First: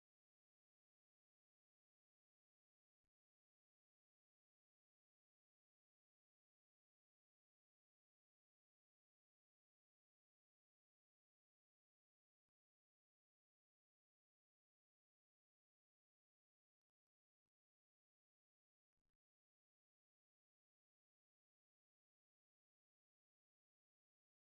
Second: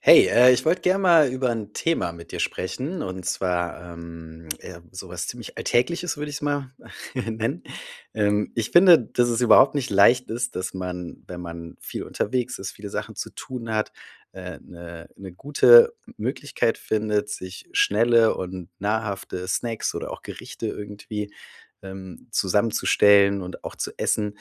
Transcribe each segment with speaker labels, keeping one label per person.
Speaker 1: Hey, ich wollte gerne mal über ein Thema mit dir sprechen und zwar, ja, so ziemlich Alltägliches, würde ich's mal nennen. Ich finde, dass es überhaupt nicht leicht ist, dass man, wenn man viel unterwegs ist, viele Sachen zu tun hat, eine gute Möglichkeit findet, sich schnelle und nahrhafte Snacks oder auch Gerichte irgendwie zusammenzustellen und auch zu essen.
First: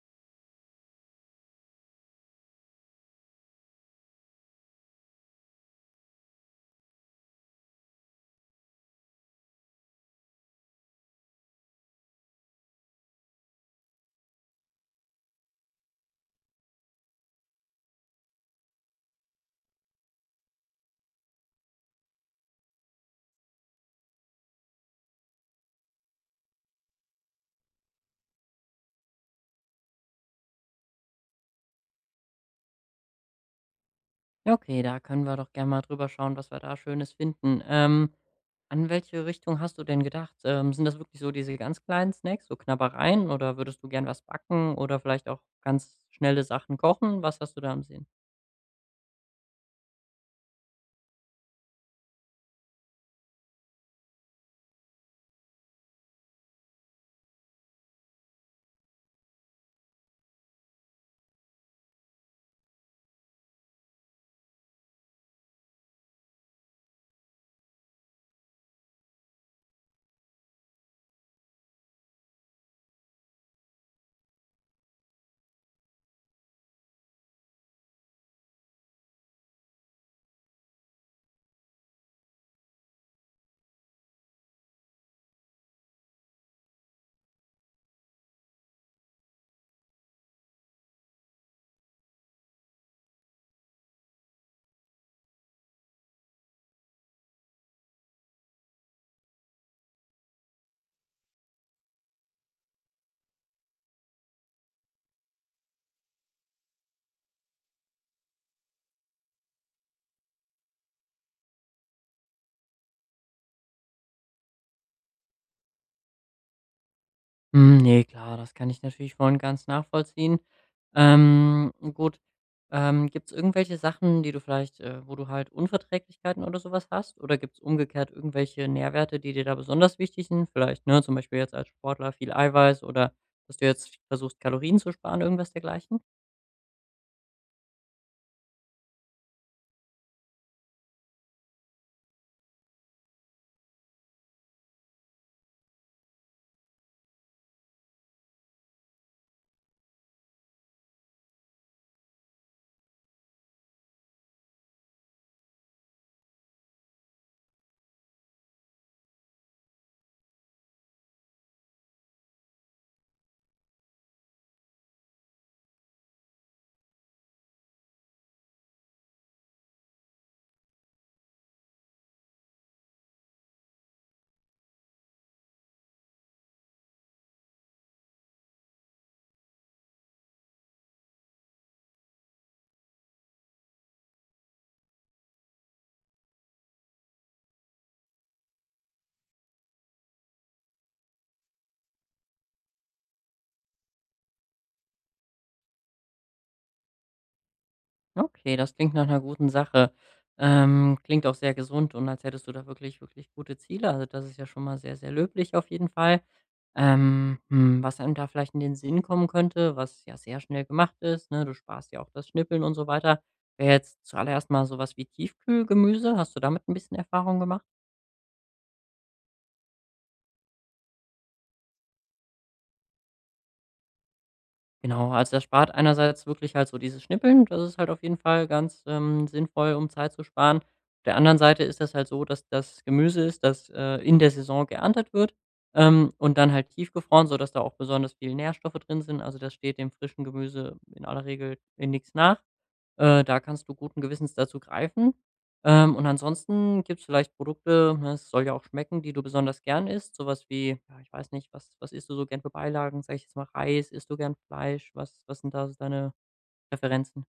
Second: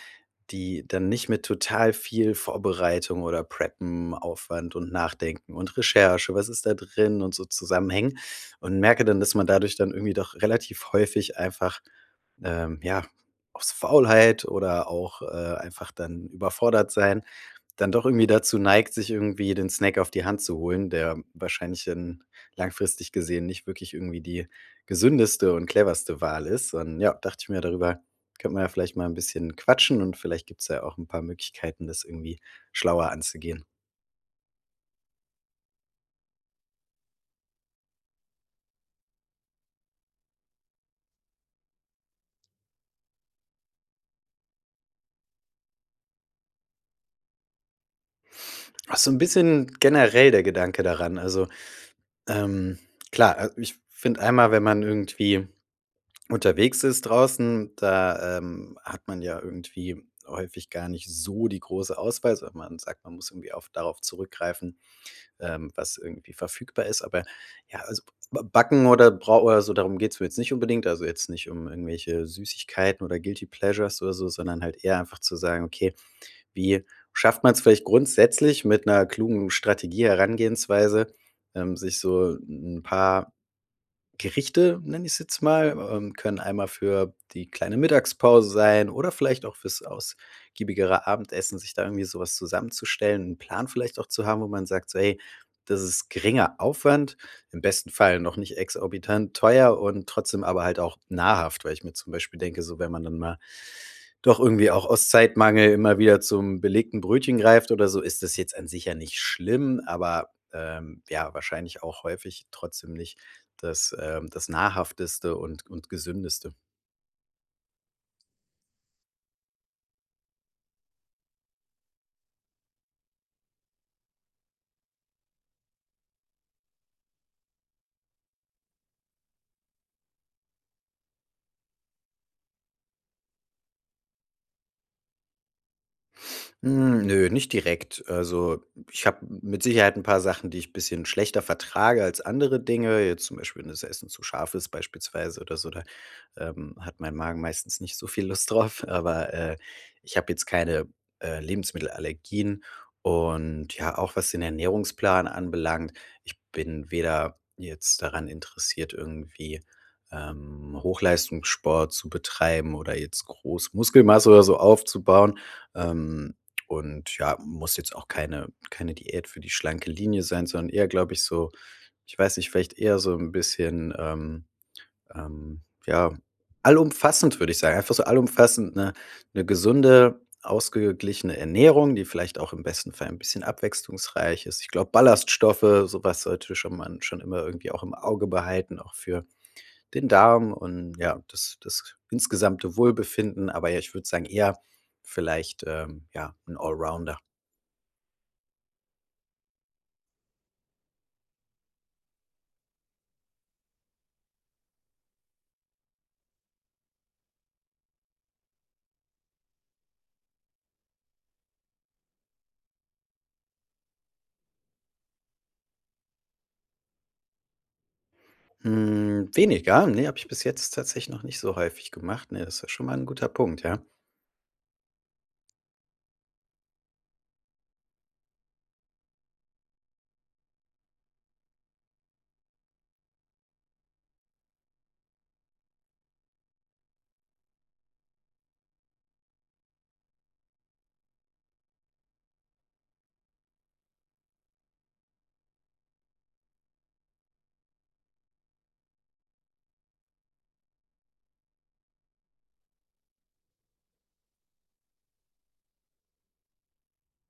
Speaker 1: Die dann nicht mit total viel Vorbereitung oder Preppen, Aufwand und Nachdenken und Recherche, was ist da drin und so zusammenhängen und merke dann, dass man dadurch dann irgendwie doch relativ häufig einfach, ja, aus Faulheit oder auch einfach dann überfordert sein dann doch irgendwie dazu neigt, sich irgendwie den Snack auf die Hand zu holen, der wahrscheinlich dann langfristig gesehen nicht wirklich irgendwie die gesündeste und cleverste Wahl ist. Und ja, dachte ich mir, darüber könnte man ja vielleicht mal ein bisschen quatschen und vielleicht gibt's ja auch ein paar Möglichkeiten, das irgendwie schlauer anzugehen.
Speaker 2: Ja, okay, da können wir doch gerne mal drüber schauen, was wir da Schönes finden. An welche Richtung hast du denn gedacht? Sind das wirklich so diese ganz kleinen Snacks, so Knabbereien, oder würdest du gern was backen oder vielleicht auch ganz schnelle Sachen kochen? Was hast du da im Sinn?
Speaker 1: Auch so 'n bisschen generell der Gedanke daran. Ähm, klar, also, ich finde einmal, wenn man irgendwie unterwegs ist draußen, da hat man ja irgendwie häufig gar nicht so die große Auswahl, sondern man sagt, man muss irgendwie auf darauf zurückgreifen, was irgendwie verfügbar ist. Aber ja, also b Backen oder brau oder so, darum geht's mir jetzt nicht unbedingt. Also, jetzt nicht um irgendwelche Süßigkeiten oder Guilty Pleasures oder so, sondern halt eher einfach zu sagen: „Okay, wie schafft man es vielleicht grundsätzlich mit einer klugen Strategie, Herangehensweise, sich so ein paar Gerichte, nenne ich es jetzt mal, können einmal für die kleine Mittagspause sein oder vielleicht auch fürs ausgiebigere Abendessen, sich da irgendwie sowas zusammenzustellen, einen Plan vielleicht auch zu haben, wo man sagt so: „Hey, das ist geringer Aufwand, im besten Fall noch nicht exorbitant teuer und trotzdem aber halt auch nahrhaft.“ Weil ich mir zum Beispiel denke, so wenn man dann mal doch irgendwie auch aus Zeitmangel immer wieder zum belegten Brötchen greift oder so, ist das jetzt an sich ja nicht schlimm, aber ja, wahrscheinlich auch häufig trotzdem nicht das Nahrhafteste und Gesündeste.
Speaker 2: Hm, ne, klar, das kann ich natürlich voll und ganz nachvollziehen. Gut, gibt's irgendwelche Sachen, die du vielleicht wo du halt Unverträglichkeiten oder sowas hast? Oder gibt's umgekehrt irgendwelche Nährwerte, die dir da besonders wichtig sind? Vielleicht, ne, zum Beispiel jetzt als Sportler viel Eiweiß oder dass du jetzt versuchst, Kalorien zu sparen, irgendwas dergleichen?
Speaker 1: Hm, nö, nicht direkt. Also, ich habe mit Sicherheit ein paar Sachen, die ich ein bisschen schlechter vertrage als andere Dinge, jetzt zum Beispiel wenn das Essen zu scharf ist beispielsweise oder so, da hat mein Magen meistens nicht so viel Lust drauf, aber ich habe jetzt keine Lebensmittelallergien. Und ja, auch was den Ernährungsplan anbelangt, ich bin weder jetzt daran interessiert, irgendwie Hochleistungssport zu betreiben oder jetzt groß Muskelmasse oder so aufzubauen. Ähm, und ja, muss jetzt auch keine Diät für die schlanke Linie sein, sondern eher, glaube ich, so, ich weiß nicht, vielleicht eher so ein bisschen. Ähm, ja, allumfassend würde ich sagen. Einfach so allumfassend eine gesunde, ausgeglichene Ernährung, die vielleicht auch im besten Fall ein bisschen abwechslungsreich ist. Ich glaube, Ballaststoffe, sowas sollte schon man schon immer irgendwie auch im Auge behalten, auch für den Darm und ja, das das insgesamte Wohlbefinden. Aber ja, ich würde sagen, eher vielleicht, ja, ein Allrounder.
Speaker 2: Okay, das klingt nach einer guten Sache. Klingt auch sehr gesund und als hättest du da wirklich, wirklich gute Ziele. Also, das ist ja schon mal sehr, sehr löblich auf jeden Fall. Was einem da vielleicht in den Sinn kommen könnte, was ja sehr schnell gemacht ist, ne? Du sparst ja auch das Schnippeln und so weiter, wäre jetzt zuallererst mal sowas wie Tiefkühlgemüse. Hast du damit ein bisschen Erfahrung gemacht?
Speaker 1: Hm, weniger, ne, habe ich bis jetzt tatsächlich noch nicht so häufig gemacht. Ne, das ist ja schon mal ein guter Punkt, ja.
Speaker 2: Genau, also das spart einerseits wirklich halt so dieses Schnippeln, das ist halt auf jeden Fall ganz, sinnvoll, um Zeit zu sparen. Auf der anderen Seite ist das halt so, dass das Gemüse ist, das, in der Saison geerntet wird, und dann halt tiefgefroren, sodass da auch besonders viel Nährstoffe drin sind. Also das steht dem frischen Gemüse in aller Regel in nichts nach. Da kannst du guten Gewissens dazu greifen. Und ansonsten gibt's vielleicht Produkte, ne, es soll ja auch schmecken, die du besonders gern isst, so was wie ja, ich weiß nicht, was isst du so gern für Beilagen? Sage ich jetzt mal Reis, isst du gern Fleisch? Was sind da so deine Präferenzen?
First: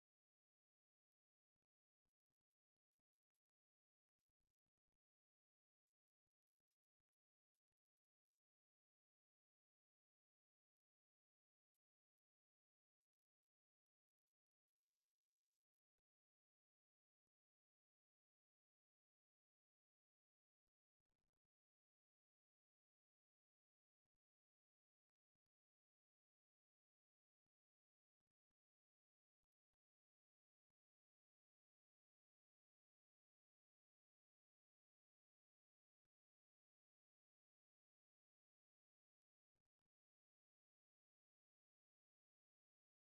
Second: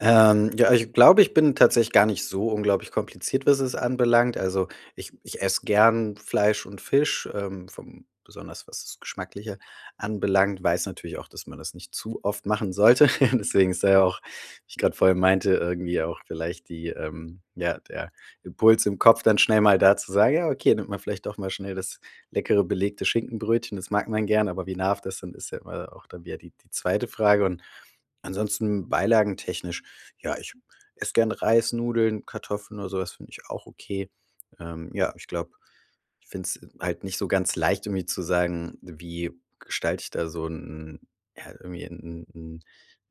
Speaker 1: Ja, ich glaube, ich bin tatsächlich gar nicht so unglaublich kompliziert, was es anbelangt. Also, ich esse gern Fleisch und Fisch, vom besonders was das Geschmackliche anbelangt. Weiß natürlich auch, dass man das nicht zu oft machen sollte. Deswegen ist da ja auch, wie ich gerade vorhin meinte, irgendwie auch vielleicht die ja, der Impuls im Kopf dann schnell mal da zu sagen: „Ja, okay, nimmt man vielleicht doch mal schnell das leckere belegte Schinkenbrötchen.“ Das mag man gern, aber wie nahrhaft das dann ist, ja immer auch dann wieder die zweite Frage und ansonsten beilagen technisch ja, ich esse gerne Reis, Nudeln, Kartoffeln oder sowas. Finde ich auch okay. Ja, ich glaube, ich finde es halt nicht so ganz leicht, irgendwie zu sagen, wie gestalte ich da so einen ja, irgendwie 'n 'n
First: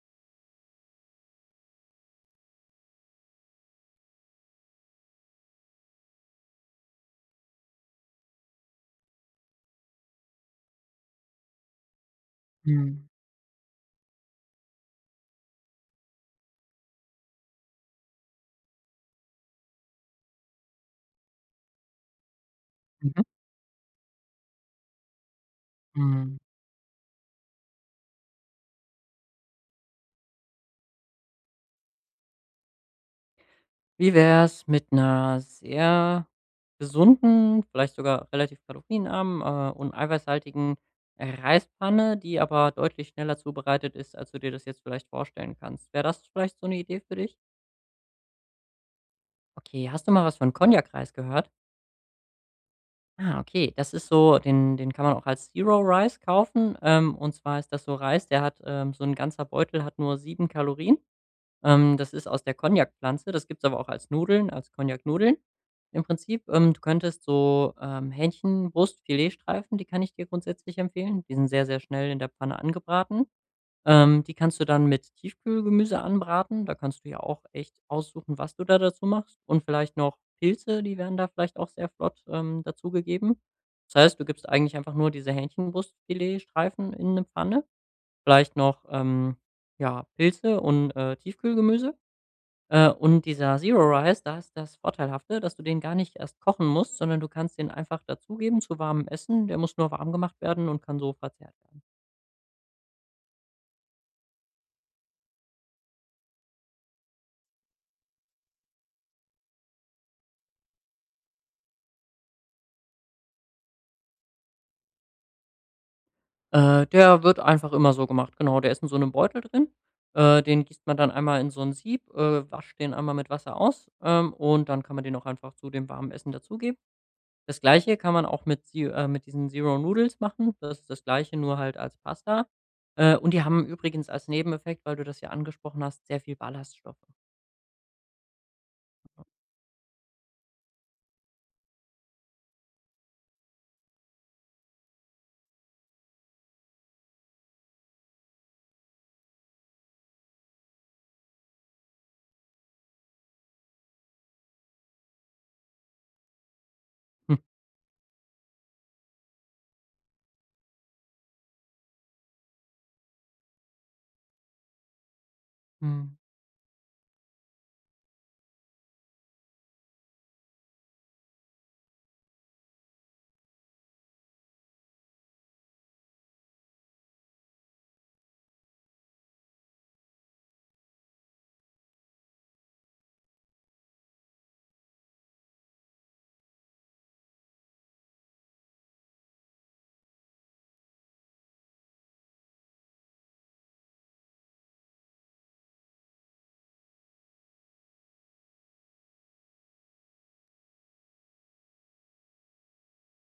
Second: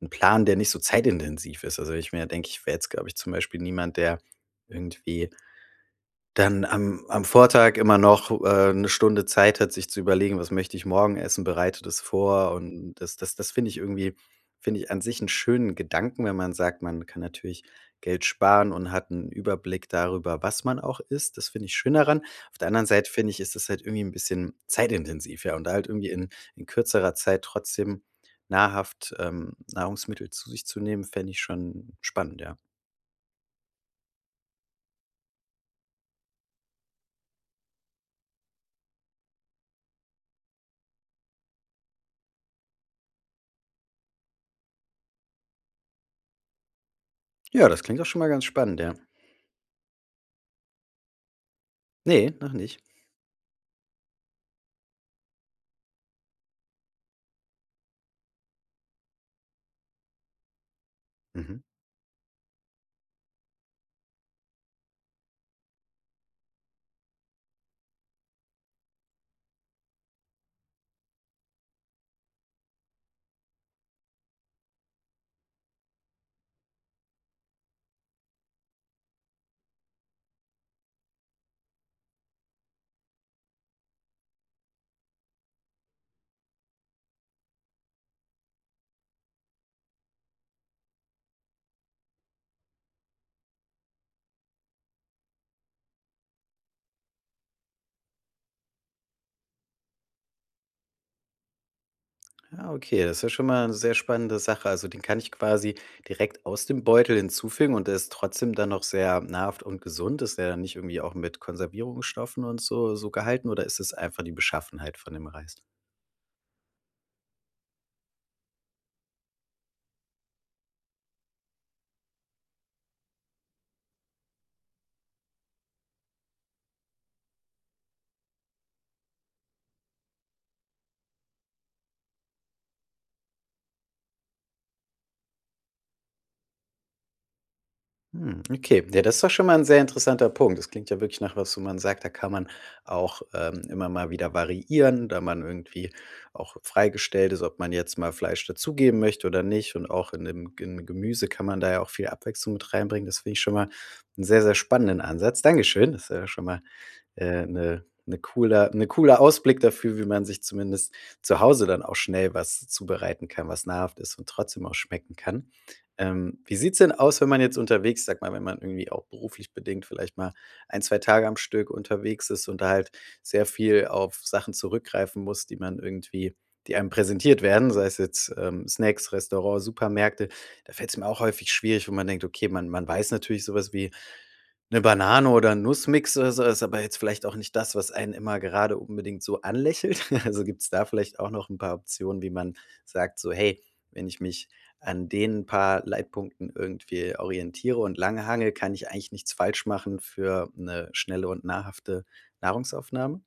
Speaker 1: 'n Plan, der nicht so zeitintensiv ist. Also, ich mir denke, ich wäre jetzt, glaube ich, zum Beispiel niemand, der irgendwie dann am Vortag immer noch 'ne Stunde Zeit hat, sich zu überlegen: „Was möchte ich morgen essen?“ Bereite das vor und
Speaker 2: Mhm.
Speaker 1: das finde ich irgendwie finde ich an sich einen schönen Gedanken, wenn man sagt, man kann natürlich Geld sparen und hat einen Überblick darüber, was man auch isst. Das finde ich schön daran. Auf der anderen Seite
Speaker 2: Mhm.
Speaker 1: finde ich, ist das halt irgendwie ein bisschen zeitintensiv, ja, und da halt irgendwie in
Speaker 2: Mhm.
Speaker 1: in kürzerer Zeit trotzdem nahrhaft, Nahrungsmittel zu sich zu nehmen, fände ich schon spannend, ja.
Speaker 2: Wie wär's mit einer sehr gesunden, vielleicht sogar relativ kalorienarmen, und eiweißhaltigen Reispfanne, die aber deutlich schneller zubereitet ist, als du dir das jetzt vielleicht vorstellen kannst. Wäre das vielleicht so eine Idee für dich?
Speaker 1: Ja, das klingt auch schon mal ganz spannend, ja.
Speaker 2: Okay, hast du mal was von Cognac-Reis gehört?
Speaker 1: Ne, noch nicht.
Speaker 2: Ah, okay. Das ist so den kann man auch als Zero Rice kaufen. Und zwar ist das so Reis, der hat so ein ganzer Beutel hat nur 7 Kalorien.
Speaker 1: Mhm.
Speaker 2: Das ist aus der Konjakpflanze. Das gibt's aber auch als Nudeln, als Konjaknudeln im Prinzip. Du könntest so, Hähnchenbrust-Filetstreifen, die kann ich dir grundsätzlich empfehlen. Die sind sehr, sehr schnell in der Pfanne angebraten. Die kannst du dann mit Tiefkühlgemüse anbraten. Da kannst du ja auch echt aussuchen, was du da dazu machst. Und vielleicht noch Pilze, die werden da vielleicht auch sehr flott dazugegeben. Das heißt, du gibst eigentlich einfach nur diese Hähnchenbrustfiletstreifen in eine Pfanne, vielleicht noch, ja, Pilze und, Tiefkühlgemüse. Und dieser Zero Rice, da ist das Vorteilhafte, dass du den gar nicht erst kochen musst, sondern du kannst den einfach dazugeben zu warmem Essen. Der muss nur warm gemacht werden und kann so verzehrt werden.
Speaker 1: Ja, okay, das ist ja schon mal eine sehr spannende Sache. Also, den kann ich quasi direkt aus dem Beutel hinzufügen und der ist trotzdem dann noch sehr nahrhaft und gesund. Ist der dann nicht irgendwie auch mit Konservierungsstoffen und so gehalten oder ist es einfach die Beschaffenheit von dem Reis?
Speaker 2: Der wird einfach immer so gemacht. Genau, der ist in so einem Beutel drin. Den gießt man dann einmal in so ein Sieb, wascht den einmal mit Wasser aus, und dann kann man den auch einfach zu dem warmen Essen dazugeben. Das Gleiche kann man auch mit Ze mit diesen Zero Noodles machen. Das ist das Gleiche, nur halt als Pasta. Und die haben übrigens als Nebeneffekt, weil du das ja angesprochen hast, sehr viel Ballaststoffe.
Speaker 1: Hm, okay. Ja, das ist doch schon mal ein sehr interessanter Punkt. Das klingt ja wirklich nach was, wo man sagt, da kann man auch, immer mal wieder variieren, da man irgendwie auch freigestellt ist, ob man jetzt mal Fleisch dazugeben möchte oder nicht. Und auch in dem Gemüse kann man da ja auch viel Abwechslung mit reinbringen. Das finde ich schon mal einen sehr, sehr spannenden Ansatz. Dankeschön. Das ist ja schon mal, 'ne cooler Ausblick dafür, wie man sich zumindest zu Hause dann auch schnell was zubereiten kann, was nahrhaft ist und trotzdem auch schmecken kann. Wie sieht's denn aus, wenn man jetzt unterwegs sag mal, wenn man irgendwie auch beruflich bedingt vielleicht mal ein 2 Tage am Stück unterwegs ist und da halt sehr viel auf Sachen zurückgreifen muss, die man irgendwie die einem präsentiert werden, sei es jetzt, Snacks, Restaurants, Supermärkte. Da fällt es mir auch häufig schwierig, wo man denkt: „Okay, man weiß natürlich sowas wie 'Ne Banane oder 'n Nussmix oder so ist aber jetzt vielleicht auch nicht das, was einen immer gerade unbedingt so anlächelt. Also, gibt's da vielleicht auch noch 'n paar Optionen, wie man sagt so: „Hey, wenn ich mich an den paar Leitpunkten irgendwie orientiere und lang hangle, kann ich eigentlich nichts falsch machen für 'ne schnelle und nahrhafte Nahrungsaufnahme?“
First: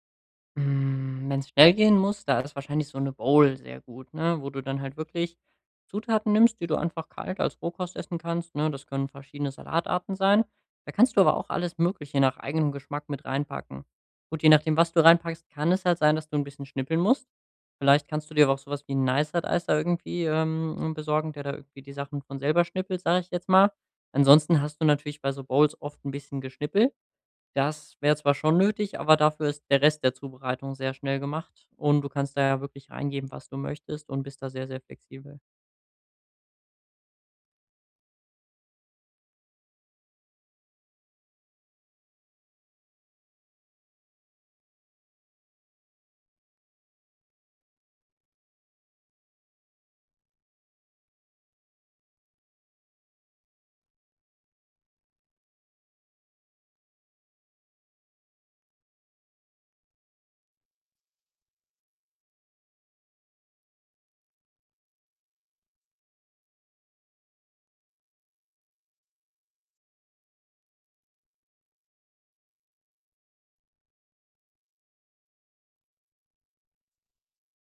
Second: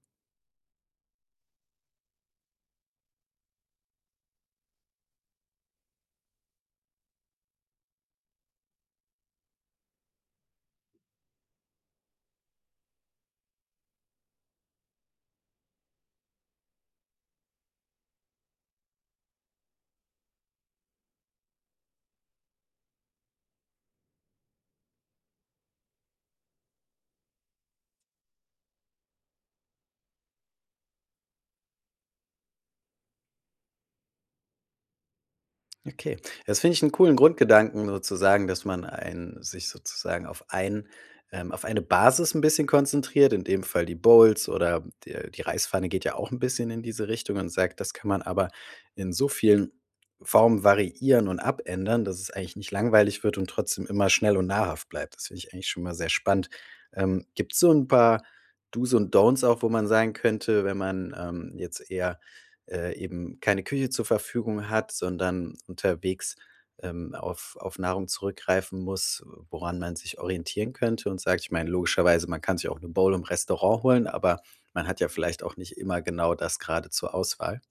Speaker 2: Wenn es schnell gehen muss, da ist wahrscheinlich so eine Bowl sehr gut, ne, wo du dann halt wirklich Zutaten nimmst, die du einfach kalt als Rohkost essen kannst, ne? Das können verschiedene Salatarten sein. Da kannst du aber auch alles Mögliche nach eigenem Geschmack mit reinpacken. Gut, je nachdem, was du reinpackst, kann es halt sein, dass du ein bisschen schnippeln musst. Vielleicht kannst du dir aber auch sowas wie einen Nicer-Dicer da irgendwie, besorgen, der da irgendwie die Sachen von selber schnippelt, sage ich jetzt mal. Ansonsten hast du natürlich bei so Bowls oft ein bisschen Geschnippel. Das wäre zwar schon nötig, aber dafür ist der Rest der Zubereitung sehr schnell gemacht und du kannst da ja wirklich reingeben, was du möchtest und bist da sehr, sehr flexibel.
Speaker 1: Okay. Das finde ich einen coolen Grundgedanken sozusagen, dass man einen sich sozusagen auf ein auf eine Basis ein bisschen konzentriert, in dem Fall die Bowls oder die Reispfanne geht ja auch ein bisschen in diese Richtung und sagt, das kann man aber in so vielen Formen variieren und abändern, dass es eigentlich nicht langweilig wird und trotzdem immer schnell und nahrhaft bleibt. Das finde ich eigentlich schon mal sehr spannend. Gibt es so ein paar Do's und Don'ts auch, wo man sagen könnte, wenn man jetzt eher eben keine Küche zur Verfügung hat, sondern unterwegs auf Nahrung zurückgreifen muss, woran man sich orientieren könnte und sagt, ich meine, logischerweise, man kann sich auch eine Bowl im Restaurant holen, aber man hat ja vielleicht auch nicht immer genau das gerade zur Auswahl.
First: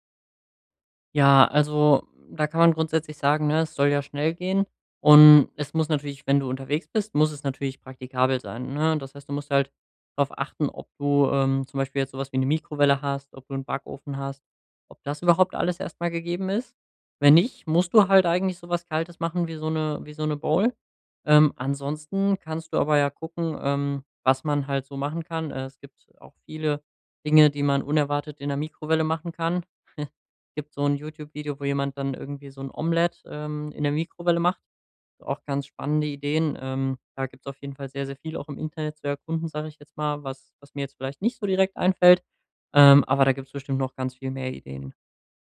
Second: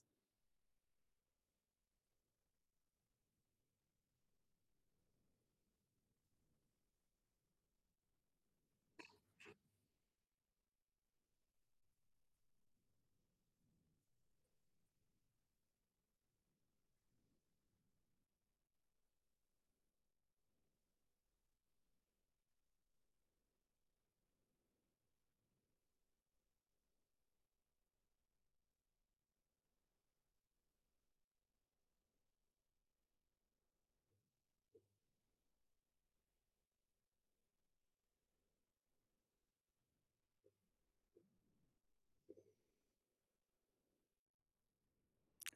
Speaker 2: Ja, also da kann man grundsätzlich sagen, ne, es soll ja schnell gehen. Und es muss natürlich, wenn du unterwegs bist, muss es natürlich praktikabel sein. Ne? Das heißt, du musst halt darauf achten, ob du zum Beispiel jetzt sowas wie eine Mikrowelle hast, ob du einen Backofen hast, ob das überhaupt alles erstmal gegeben ist. Wenn nicht, musst du halt eigentlich sowas Kaltes machen wie so eine Bowl. Ansonsten kannst du aber ja gucken, was man halt so machen kann. Es gibt auch viele Dinge, die man unerwartet in der Mikrowelle machen kann. Gibt so ein YouTube-Video, wo jemand dann irgendwie so ein Omelett, in der Mikrowelle macht. Auch ganz spannende Ideen. Da gibt's auf jeden Fall sehr, sehr viel auch im Internet zu erkunden, sage ich jetzt mal, was mir jetzt vielleicht nicht so direkt einfällt. Aber da gibt's bestimmt noch ganz viel mehr Ideen.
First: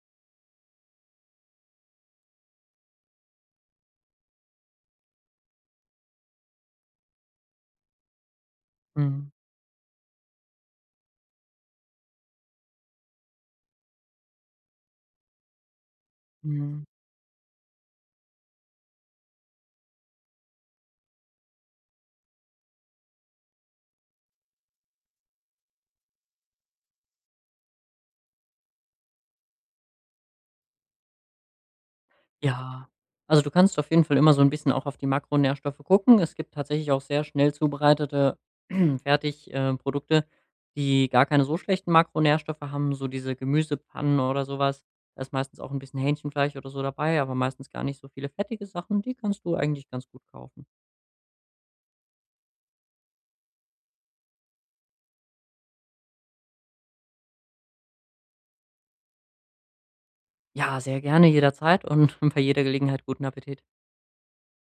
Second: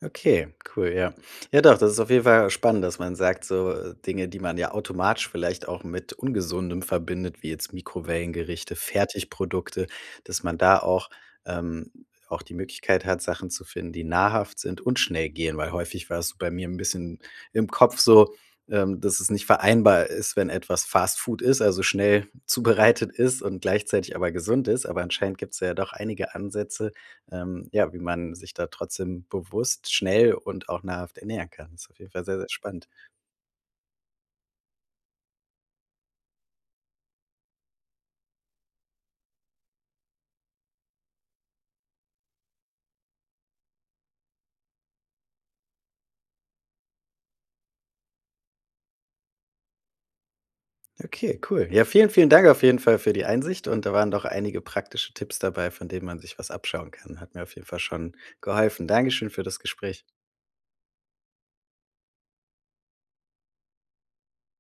Speaker 1: Okay, cool, ja. Ja doch, das ist auf jeden Fall spannend, dass man sagt, so Dinge, die man ja automatisch vielleicht auch mit Ungesundem verbindet, wie jetzt Mikrowellengerichte,
Speaker 2: Mhm.
Speaker 1: Fertigprodukte, dass man da auch, ähm, auch die Möglichkeit hat, Sachen zu finden, die nahrhaft sind und schnell gehen, weil häufig war es so bei mir ein
Speaker 2: Mhm.
Speaker 1: bisschen im Kopf so, dass es nicht vereinbar ist, wenn etwas Fast Food ist, also schnell zubereitet ist und gleichzeitig aber gesund ist. Aber anscheinend gibt es ja doch einige Ansätze, ja, wie man sich da trotzdem bewusst, schnell und auch nahrhaft ernähren kann. Das ist auf jeden Fall sehr, sehr spannend.
Speaker 2: Ja, also du kannst auf jeden Fall immer so ein bisschen auch auf die Makronährstoffe gucken. Es gibt tatsächlich auch sehr schnell zubereitete Produkte, die gar keine so schlechten Makronährstoffe haben, so diese Gemüsepfannen oder sowas. Da ist meistens auch ein bisschen Hähnchenfleisch oder so dabei, aber meistens gar nicht so viele fettige Sachen. Die kannst du eigentlich ganz gut kaufen.
Speaker 1: Okay, cool. Ja, vielen, vielen Dank auf jeden Fall für die Einsicht und da waren doch einige praktische Tipps dabei, von denen man sich was abschauen kann. Hat mir auf jeden Fall schon geholfen. Dankeschön für das Gespräch.
Speaker 2: Ja, sehr gerne jederzeit und bei jeder Gelegenheit guten Appetit.